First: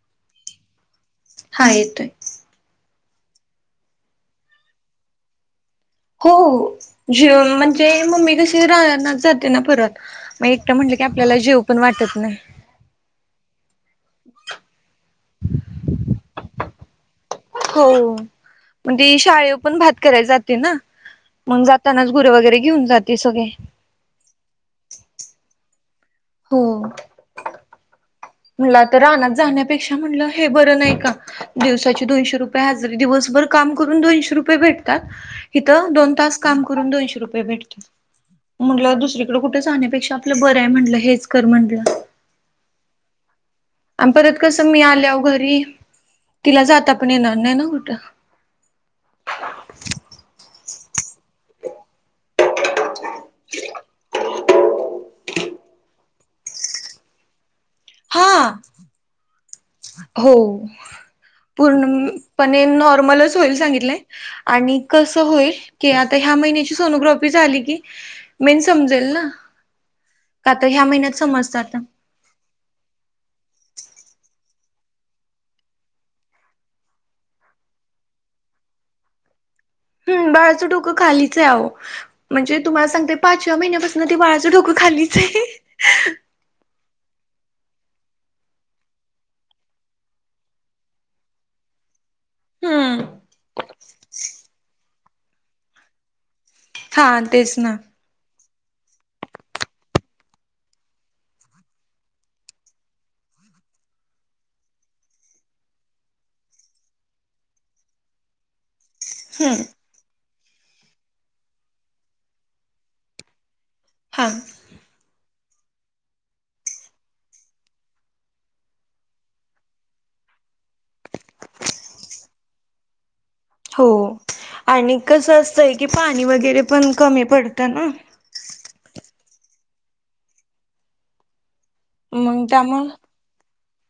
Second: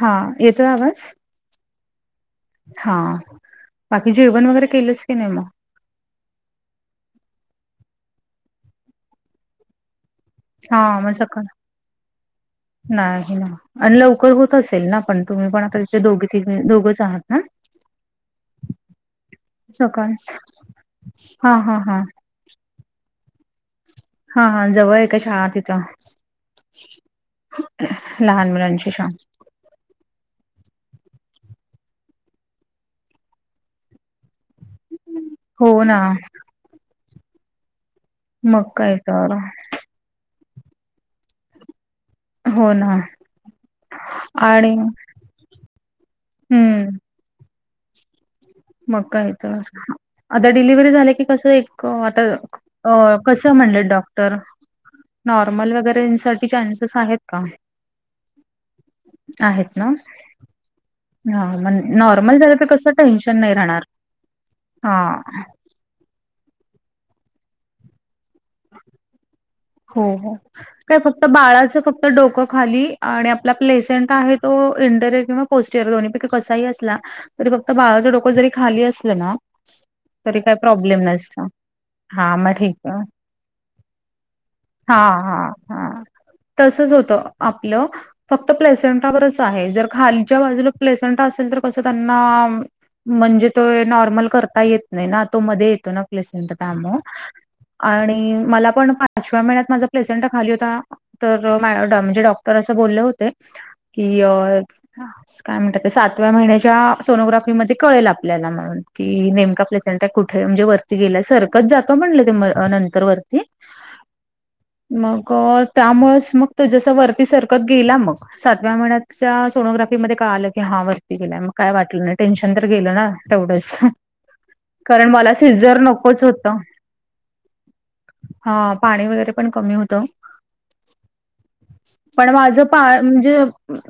हा येतोय आवाज? हा येतोय. हा बाकी जेवण वगैरे केलंस की नाही मग? हो हो. जेवन म्हणजे मम्मी कशी रानात जाते ना परत. मग एकटं म्हटलं हा की मग आपल्याला सकाळ जेवू पण वाटत नाही. नाही ह ना. आणि लवकर होत असेल ना पण. तुम्ही पण आता इथे दोघे त दोघंच आहात ना? हो. मग ती शाळेव पण भात करायला सकाळच जाते ना. हा मग हा हा जातानाच गुरं वगैरे घेऊन जाते. ते सगे. हा हा जवळे का शाळा तिथं? हो. लहान म्हटलं मुलांची आता शाळा? रानात जाण्यापेक्षा म्हणलं हे बरं नाही का? दिवसाची दोनशे रुपये हजरी. दिवसभर काम करून दोनशे रुपये भेटता. हो इथं ना दोन तास काम करून, दोनशे रुपये भेटता. मग काय म्हंटलं तर दुसरीकडे कुठे जाहण्यापेक्षा आपलं बरंय म्हंटलं. हेच कर म्हंटलं. हो ना. आणि परत कसं, आणि मी आल्याव घरी. तिला जाता हम्म पण येणार नाही ना कुठं. मग काय तर. आता डिलिव्हरी झाल्या की कसं एक आता अ कसं म्हणलेत डॉक्टर. नॉर्मल वगैरेसाठी चान्सेस आहेत का? हा. आहेत. ना हो. हां, मग पर्ण नॉर्मल झालं तर पणे कसं टेन्शन नॉर्मलच नाही होईल राहणार. सांगितलय. आणि कस हां, होईल की, आता ह्या महिन्याची सोनोग्राफी झाली की, मेन समजेल ना. हो हो. आता ह्या काय महिन्यात फक्त समजत आता बाळाचं फक् त डोकं खाली. आणि आपला प्लेसेंट आहे तो इंटरयर किंवा पोस्ट इयर दो्ही पैकी कसाही असला तरी फक्त बाळाचं डोकं जरी खाली असलं ना, हम्म तरी काही बाळाचं डोकं प्रॉब्लेम खालीचे नसतो. आहो. हां, मग म्हणजे ठीक तुम्हाला आहे. सांगते. पाचव्या महिन्यापासून ते बाळाचं डोकं खाल्लीचे. तसच होतं आपलं. फक्त प्लेसेंट्रावरच आहे. जर खालीच्या बाजूला प्लेसेंट्रा असेल तर कस त्यांना हम्म म्हणजे तो नॉर्मल करता येत नाही ना. तो मध्ये येतो ना. हा तेच ना [inaudible] आणि मला पण पाचव्या महिन्यात माझा प्लेसेंट खाली होता. तर मॅ म्हणजे डॉक्टर असं बोलले होते. की अ काय म्हणतात ते. सातव्या महिन्याच्या सोनोग्राफीमध्ये कळेल आपल्याला म्हणून. की हम्म नेमका प्रेसेंट कुठेय? म्हणजे वरती गेलाय सरकच जातं म्हणलं ते नंतर वरती. हा. मग त्यामुळेच मग तो जस वरती सरकत गेला मग. सातव्या महिन्यात च्या सोनोग्राफी मध्ये कळालं की हा वरती गेलाय मग काय वाटलं नाही. टेन्शन तर गेलं ना. एवढंच. हो. आणि कसं असतंय की, पाणी होतं. वगैरे पण कमी पडतं ना. हा पाणी वगैरे पण कमी होत. पण मग माझं पा त्यामुळं म्हणजे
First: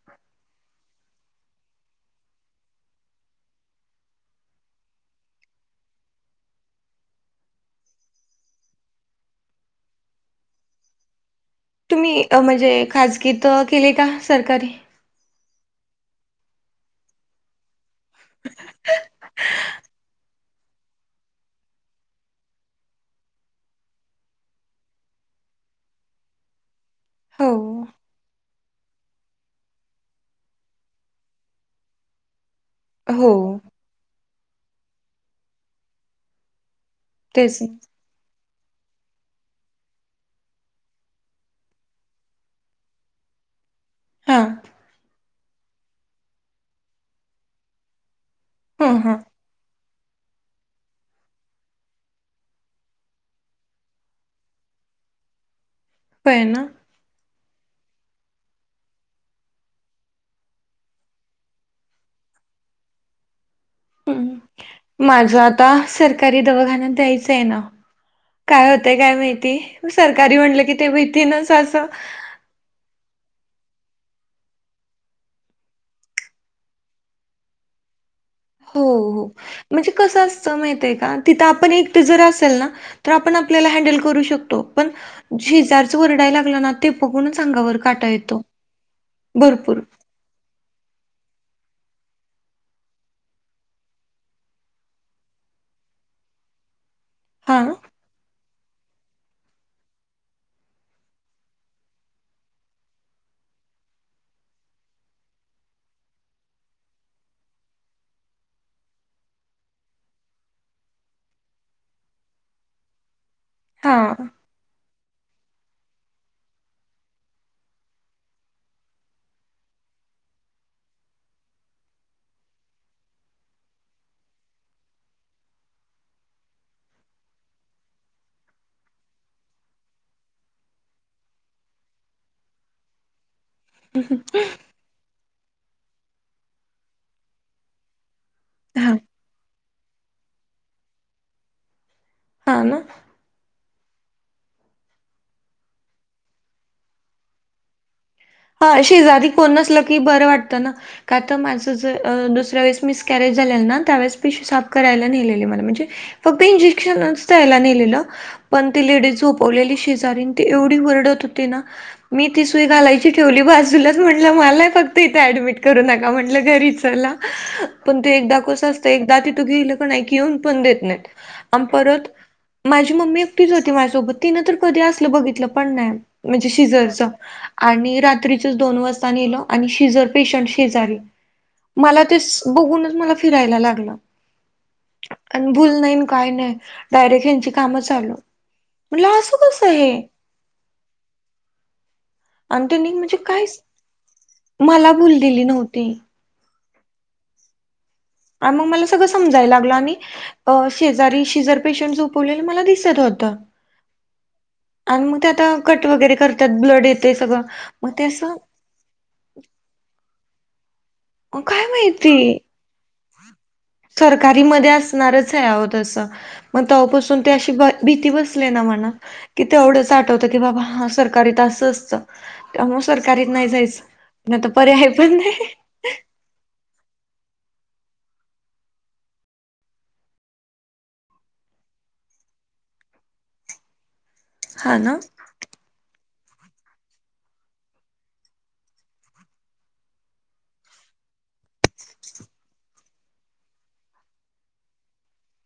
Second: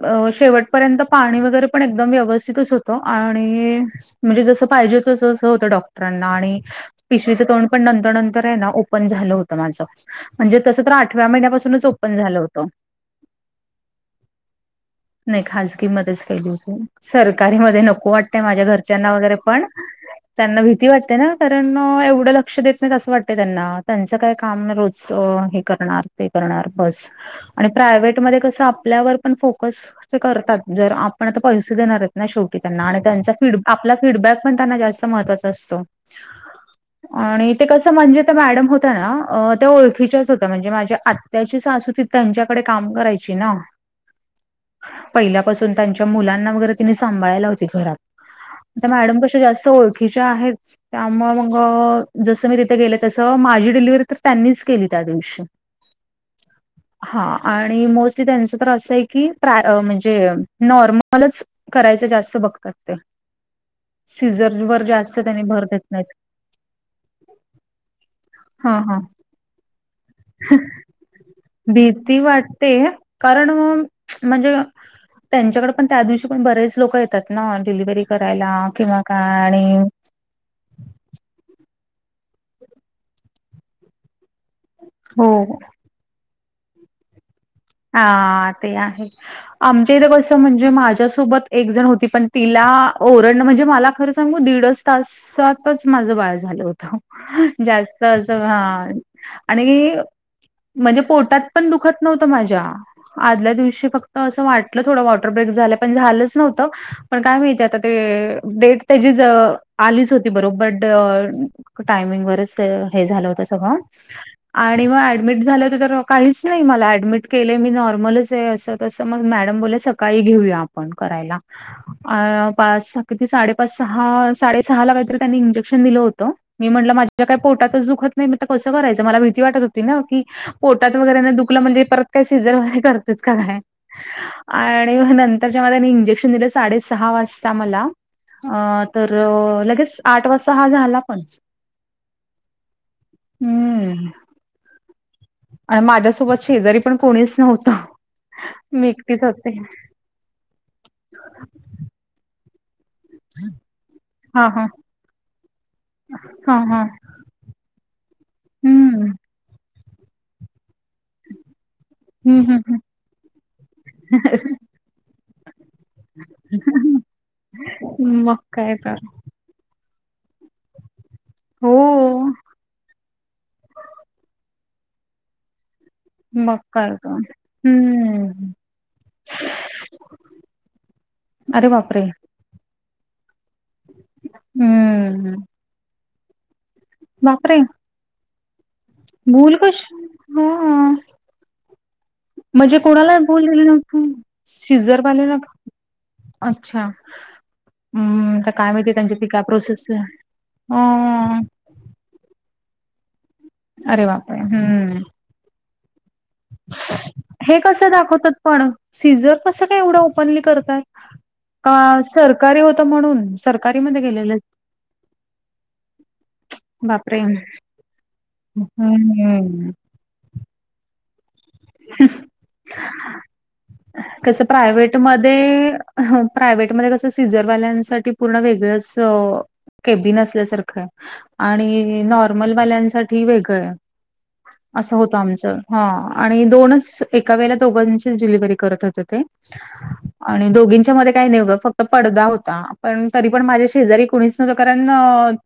अ शेवटपर्यंत पाणी वगैरे पण एकदम व्यवस्थितच होत आणि म्हणजे जस पाहिजे तस तस होत डॉक्टरांना आणि पिशवीच तोंड पण नंतर नंतर आहे ना ओपन झाल होत माझ म्हणजे तस तर आठव्या महिन्यापासून तुम्ही म्हणजे खाजगीत केली का सरकारी नाही खाजगी मधेच केली होती सरकारीमध्ये न नको वाटतय माझ्या घरच्यांना वगैरे पण. त्यांना भीती वाटते ना कारण एवढ लक्ष देत नाही अस वाटत त्यांना त्यांच काय काम रोज हे करणार ते करणार बस हो, आणि प्रायव्हेट मध्ये कस आपल्यावर पण फोकस ते करतात जर आपण आता पैसे देणार आहेत ना शेवटी त्यांना आणि हो. त्यांचा फीडब आपला फीडबॅक पण त्यांना जास्त महत्वाचा असतो आणि तेच ते ना. कस म्हणजे मॅडम होत्या ना. अ त्या ओळखीच्याच होत्या म्हणजे माझ्या आत्याची सासू ती त्यांच्याकडे काम करायची ना. हां पहिल्यापासून त्यांच्या मुलांना वगैरे सांभाळायला होती घरात त्या हां, हां. मॅडम कशा जास्त ओळखीच्या आहेत त्यामुळे मग जस मी तिथे गेले तस माझी डिलिव्हरी तर त्यांनीच केली त्या दिवशी. होय ना. हां आणि मोस्टली त्यांच तर असय की प्रा म्हणजे नॉर्मलच. करायच जास्त बघतात ते. सीझर वर हम्म जास्त माझ त्यांनी भर आता देत नाहीत. सरकारी दवाखान्यात द्यायच आहे ना. काय हा होतय हा काय माहिती सरकारी म्हटल की ते भीतीनेच अस भीती वाटते. कारण म्हणजे त्यांच्याकडे पण त्या दिवशी पण बरेच लोक येतात ना डिलिव्हरी करायला किंवा काय आणि कसय माहिती आहे का तिथं आपण एक तर जर असेल ना तर आपण आपल्याला हँडल करू शकतो. पण हो शेजारच वरडायला लागला ना ते बघूनच अंगावर [unintelligible] हां ते आहे भरपूर. आमच्या इथ कस म्हणजे माझ्यासोबत एक जण होती पण तिला ओरडन म्हणजे मला खर सांगू दीडच तास स्वतच माझ बाळ झालं होत हां, जास्त हा आणि म्हणजे पोटात पण दुखत नव्हत माझ्या. आदल्या दिवशी फक्त अस वाटल थोड वॉटर ब्रेक झाल पण झालच नव्हत. पण काय माहिती आता ते डेट त्याचीच आलीच होती बरोबर बट टायमिंग वरच ते हे झाल होत. तवा हां, आणि मग ऍडमिट झाले होत तेव्हा काहीच नाही मला ऍडमिट केले मी नॉर्मलच आहे असं तस मग मॅडम बोलल्या सकाळी घेऊया आपण करायला. अ पाच किती साडेपाच सहा साडेसहा ला काहीतरी त्यांनी इंजेक्शन दिल होत. मी म्हटल माझ्या काही पोटातच दुखत नाही मग तर कस करायचं मला भीती वाटत होती ना की पोटात वगैरे नाही दुखल म्हणजे परत काय सिझर वगैरे करतात का काय आणि त्याच्यामध्ये मी इंजेक्शन दिल साडे सहा वाजता मला हां, तर लगेच आठ वाजता हा झाला पण हा ना. हम्म आणि माझ्यासोबत शेजारी पण कोणीच नव्हत. हा शेजारी कोण नसल की बर वाटत ना का तर माणसाच दुसऱ्या वेळेस मिस कॅरेज झालेला ना त्यावेळेस पिशवी हां, हां, साफ करायला नेलेले मला म्हणजे फक्त हां, हां. इंजेक्शनच द्यायला नेलेले पण ते हम्म. लेडीज झोपवलेली शेजारी ती एवढी ओरडत तिनं मी हं, ती हं, सुई हं. घालाय ठेवली बाजूलाच म्हटलं मला फक्त इथे ऍडमिट करू नका म्हटलं घरी चला. पण ते मग एकदा कस काय असत तर. एकदा तिथ गेल क नाय की येऊन पण देत नाही अन् हो. परत माझी मम्मी एकटीच होती माझ्यासोबत तिनं तर कधी असलं बघितलं पण नाय. म्हणजे मग काय सीजरच तर. आणि रात्रीचे हम्म. दोन वाजता नेलो आणि सीजर पेशंट शेजारी अरे बापरे! मला ते बघूनच मला फिरायला लागलं हम्म. आणि भूल नाही आणि काय नाही. डायरेक्ट ह्यांची बापरे! काम चालू. म्हणलं असं भूल कसं हे कशा ला हां आणि म्हणजे त्यांनी कोणाला भुल काहीच दिलेले नव्हत मला भूल सीजरवालेला दिली का नव्हती अच्छा हम्म. तर अन् मग काय मला माहिती सगळं त्यांची ती काय समजायला लागल प्रोसेस आणि अ शेजारी शेजारी पेशंट झोपवलेले मला दिसत होत अरे बापरे! हम्म. आणि मग ते आता कट वगैरे त्यात ब्लड येते सगळं हे कसं मग ते अस दाखवतात पण? सीझर कसं काय एवढं ओपनली करतात. अहो काय का माहिती सरकारी होतं म्हणून? [inaudible] सरकारीमध्ये गेलेले? सरकारी मध्ये असणारच ये आओ तसं. मग बापरे! तव्हापासून ती अशी भीती बसले ना मनात की हम्म. तेवढच आठवतं की बाबा हा सरकारीत असं असत त्यामुळे सरकारीत नाही जायचं! नाही तर पर्याय आहे पण नाही. ह प्रायव्हेटमध्ये कसं सीझरवाल्यांसाठी पूर्ण वेगळंच अ केबिन असल्यासारखं आहे. आणि नॉर्मल वाल्यांसाठी वेगळं ये. हा असं ना. होत आमच हां आणि दोनच एका वेळी दोघांची डिलिव्हरी करत होते. [unintelligible] [inaudible] आणि दोघींच्या मध्ये काही नाही उग फक्त पडदा होता पण तरी पण माझ्या शेजारी कोणीच नव्हत कारण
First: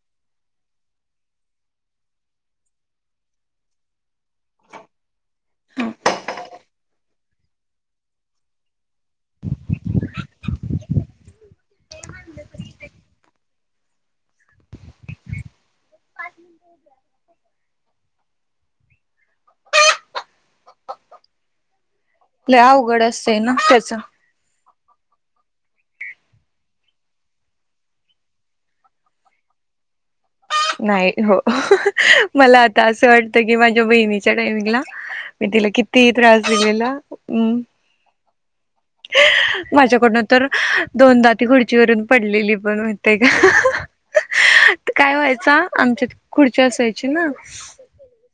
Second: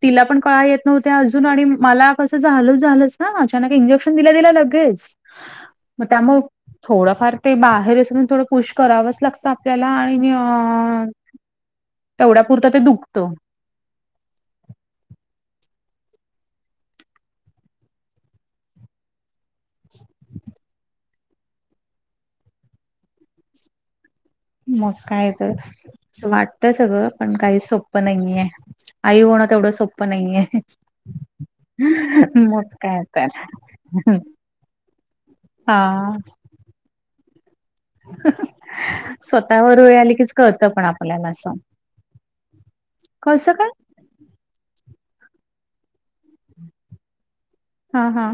तिला पण कळा येत नव्हत्या अजून आणि मला कसं झालं झालच. हा अचानक इंजेक्शन दिल्या दिल्या लगेच मग त्यामुळं थोडाफार ते बाहेर येऊस पर्यंत थोडं पुश करावंच लागतं आपल्याला आणि हां तेवढ्या पुुरतं ते दुखतं. [unintelligible] [unintelligible] लई अवघड असतंय [unintelligible] ना त्याचं. मग काय तर अस वाटत सगळं पण काही सोप्पं नाहीे ये आई होणं तेवढं सोपं नाहीेये. नाही हो [unintelligible] मला आता काय असं तर वाटत की माझ्या बहिणीच्या टायमिंगला मी तिला हा किती [unintelligible] त्रास दिलेला हम्म [unintelligible] वेळ आली माझ्याकडनून कीच तर कळतं पण आपल्याला दोनदा ती असं खुर्चीवरून पडलेली पण माहिती ये कसं काय? का [unintelligible] काय व्हायचा आमच्यात खुर्ची असायची ना हा हा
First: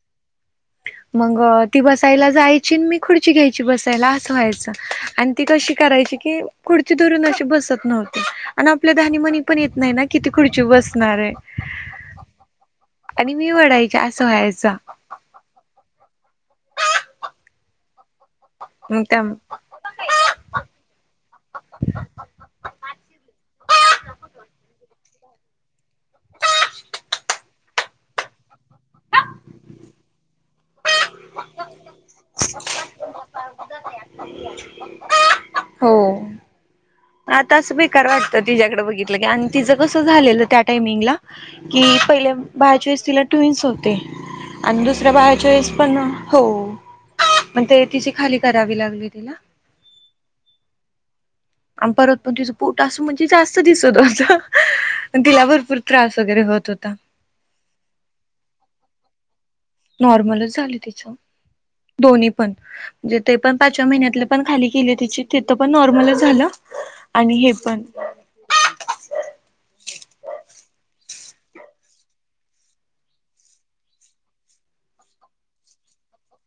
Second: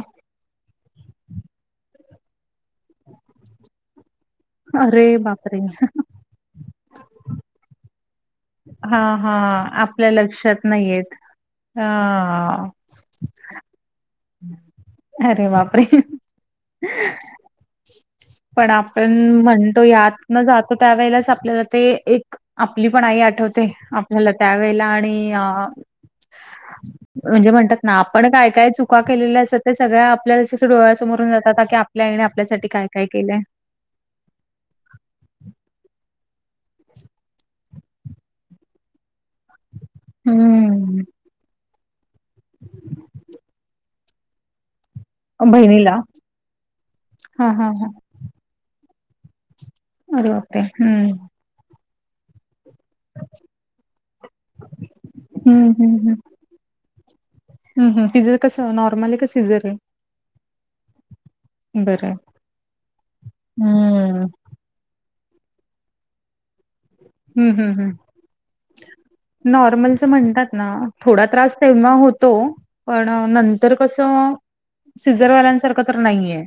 मग ती बसायला जायची अन् मी खुर्ची घ्यायची बसायला असं व्हायचं. अरे आणि ती बापरे! कशी करायची कि खुर्ची धरून अशी बसत नव्हती. आणि आपल्या हां ध्यानीमनी पण हां येत नाही ना आपल्या की ती खुर्ची लक्षात नाही येत. बसणार ये. हां. आणि मी वडाय ची असं व्हायचं. अरे बापरे. ह [unintelligible] पण मग आपण त्या म्हणतो, यात न जातो त्यावेेळेला आपल्याला ते एक, आपली पण आई आठवते आपल्याला त्यावेेळेला आणि म्हणजे म्हणतात ना आपण काय काय चुका केलेल्या असतात, ते सगळ्या आपल्या डोळ्या समोरून जातात. की आपल्या आई आपल्यासाठी काय काय केलंय. हो. आता असं बेकार वाटतं तिच्या्याकडे बघितलं की, आणि तिचं कसं झालेलं त्या हम्म. टाइमिंगला कि पहिले बाळाच्या वेळेस तिला ट्विन्स होते. आणि दुसऱ्या बाळाच्या वेळेस पण, बहिणीला. हो हां, पण हां, ते हां. तिची खाली करावी लागली तिला. अरे बापरे. हम्म आ परत पण तीज पोट अस म्हणजे जास्त दिसत होत. तिला हं, भरपूर त्रास वगैरे होत होता. हम् हम, तिज कस नॉर्मल आहे का सिझर आहे? नॉर्मलच झालं तिच, बरं. दोन्ही पण म्हणजे ते पण पाचव्या महिन्यात हं. पण खाली केली तिची, तिथं पण नॉर्मलच झालं. आणि हम्म, हे हम्म, पण हम्म नॉर्मलच म्हणतात ना, थोडा त्रास तेव्हा होतो. पण नंतर कसं, सिझरवाल्यांसारखं तर नाहीे.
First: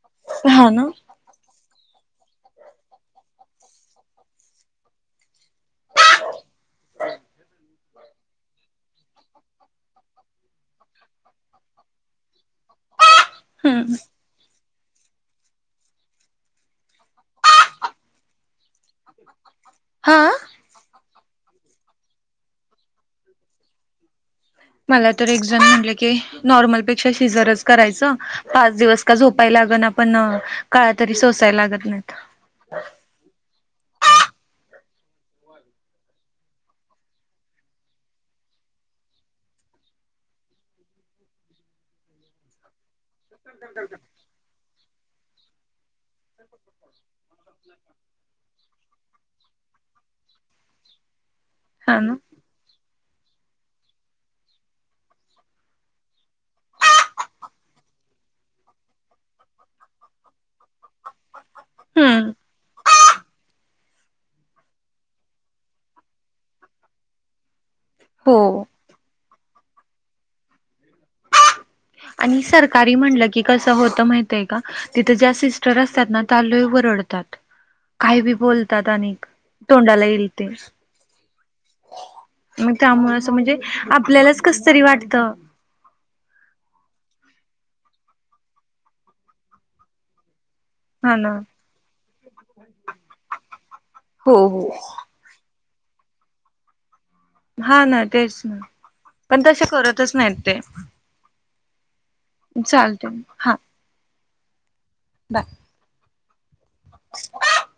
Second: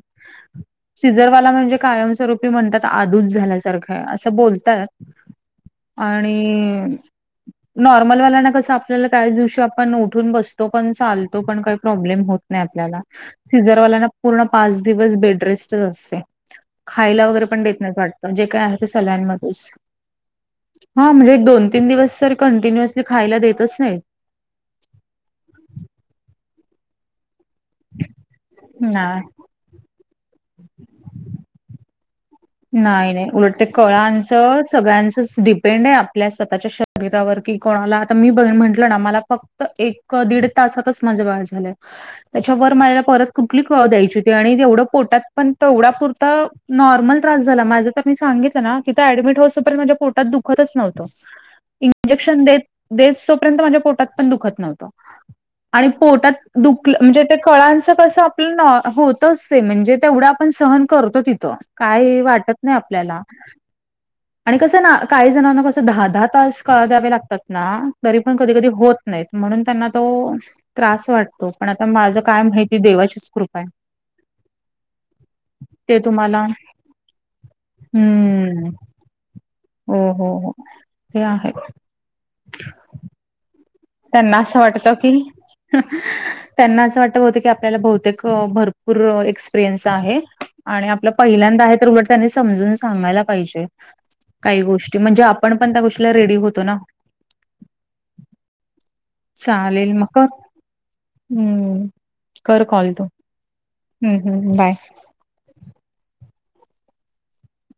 हा ना. सिजरवाला म्हणजे, कायमस्वरूपी म्हणतात आदूच झाल्यासारखं असं बोलतात. आणि नॉर्मलवाल्याना कस, आपल्याला त्याच दिवशी आपण उठून बसतो पण, चालतो पण, काही प्रॉब्लेम होत नाही आपल्याला, हम्म सीझरवाल्या ना पूर्ण पाच दिवस बेडरेस्टच असते. खायला वगैरे पण देत नाहीत वाटतं. जे काय ते सल्यामध्येच हा. हा म्हणजे एक, दोन- तीन दिवस तर कंटिन्युअसली खायला देतच नाही. मला तर एकजण म्हटलं की, नॉर्मलपेक्षा शिजरच करायच पाच दिवस का नाही. झो लाग ना पण, कळा तरी सोसायला लागत नाहीत. नाही- नाही उलट ते कळांच सगळ्यांचच डिपेंड आहे आपल्या स्वतःच्या श शरीरावर की कोणाला आता मी बघ म्हंटलं ना, मला फक्त एक -दीड तासातच माझं बाळ झालं. त्याच्यावर म परत कुठली कळ द्यायची होती. आणि तेवढ पोटात पण तेवढा पुरता नॉर्मल त्रास झाला, माझ्या तर मी सांगितलं ना तिथं ऍडमिट होस तोपर्यंत माझ्या पोटात दुखतच नव्हतं. हा ना इंजेक्शन देत- देसतोपर्यंत माझ्या पोटात पण दुखत नव्हतं. आणि पोटात दुखलं म्हणजे त्या कळांच कसं आपलं नॉ होतच ते म्हणजे तेवढं पण सहन करतो तिथं, काय हम्म वाटत नाही आपल्याला. आणि कसं ना काही जणांना कसं दहा -दहा तास कळा द्यावे लागतात ना तरी पण कधी हो -कधी होत नाहीत म्हणून त्यांना तो त्रास वाटतो. पण आता मा आणि सरकारी म्हणलं की कसं होतं माहित आहे का, तिथं ज्या सिस्टर ते असतात ना त्या तुम्हाला लई ओरडत्यात [inaudible] काही बी बोलतात अनीक, हो तोंडाला येईल हो ते. हो ते आहे मग त्यामुळे असं म्हणजे त्यांना आपल्यालाच असं कस तरी की वाटत. त्यांना असं वाट होतं की, आपल्याला बहुतेक भरपूर एक्सपिरियन्स आहे. आणि आपलं हा ना पहिल्यांदा आहे तर, उलट त्यांनी समजून सांगायला पाहिजे हो काही हो गोष्टी म्हणजे. आपण त्या गोष्टीला रेडी होतो ना. हा ना तेच ना, पण तसे चालेल मग करतच कर नाहीत ते. हम्म कर कॉल तू चालते हा हम्म हम्म बाय. बाय. [inaudible]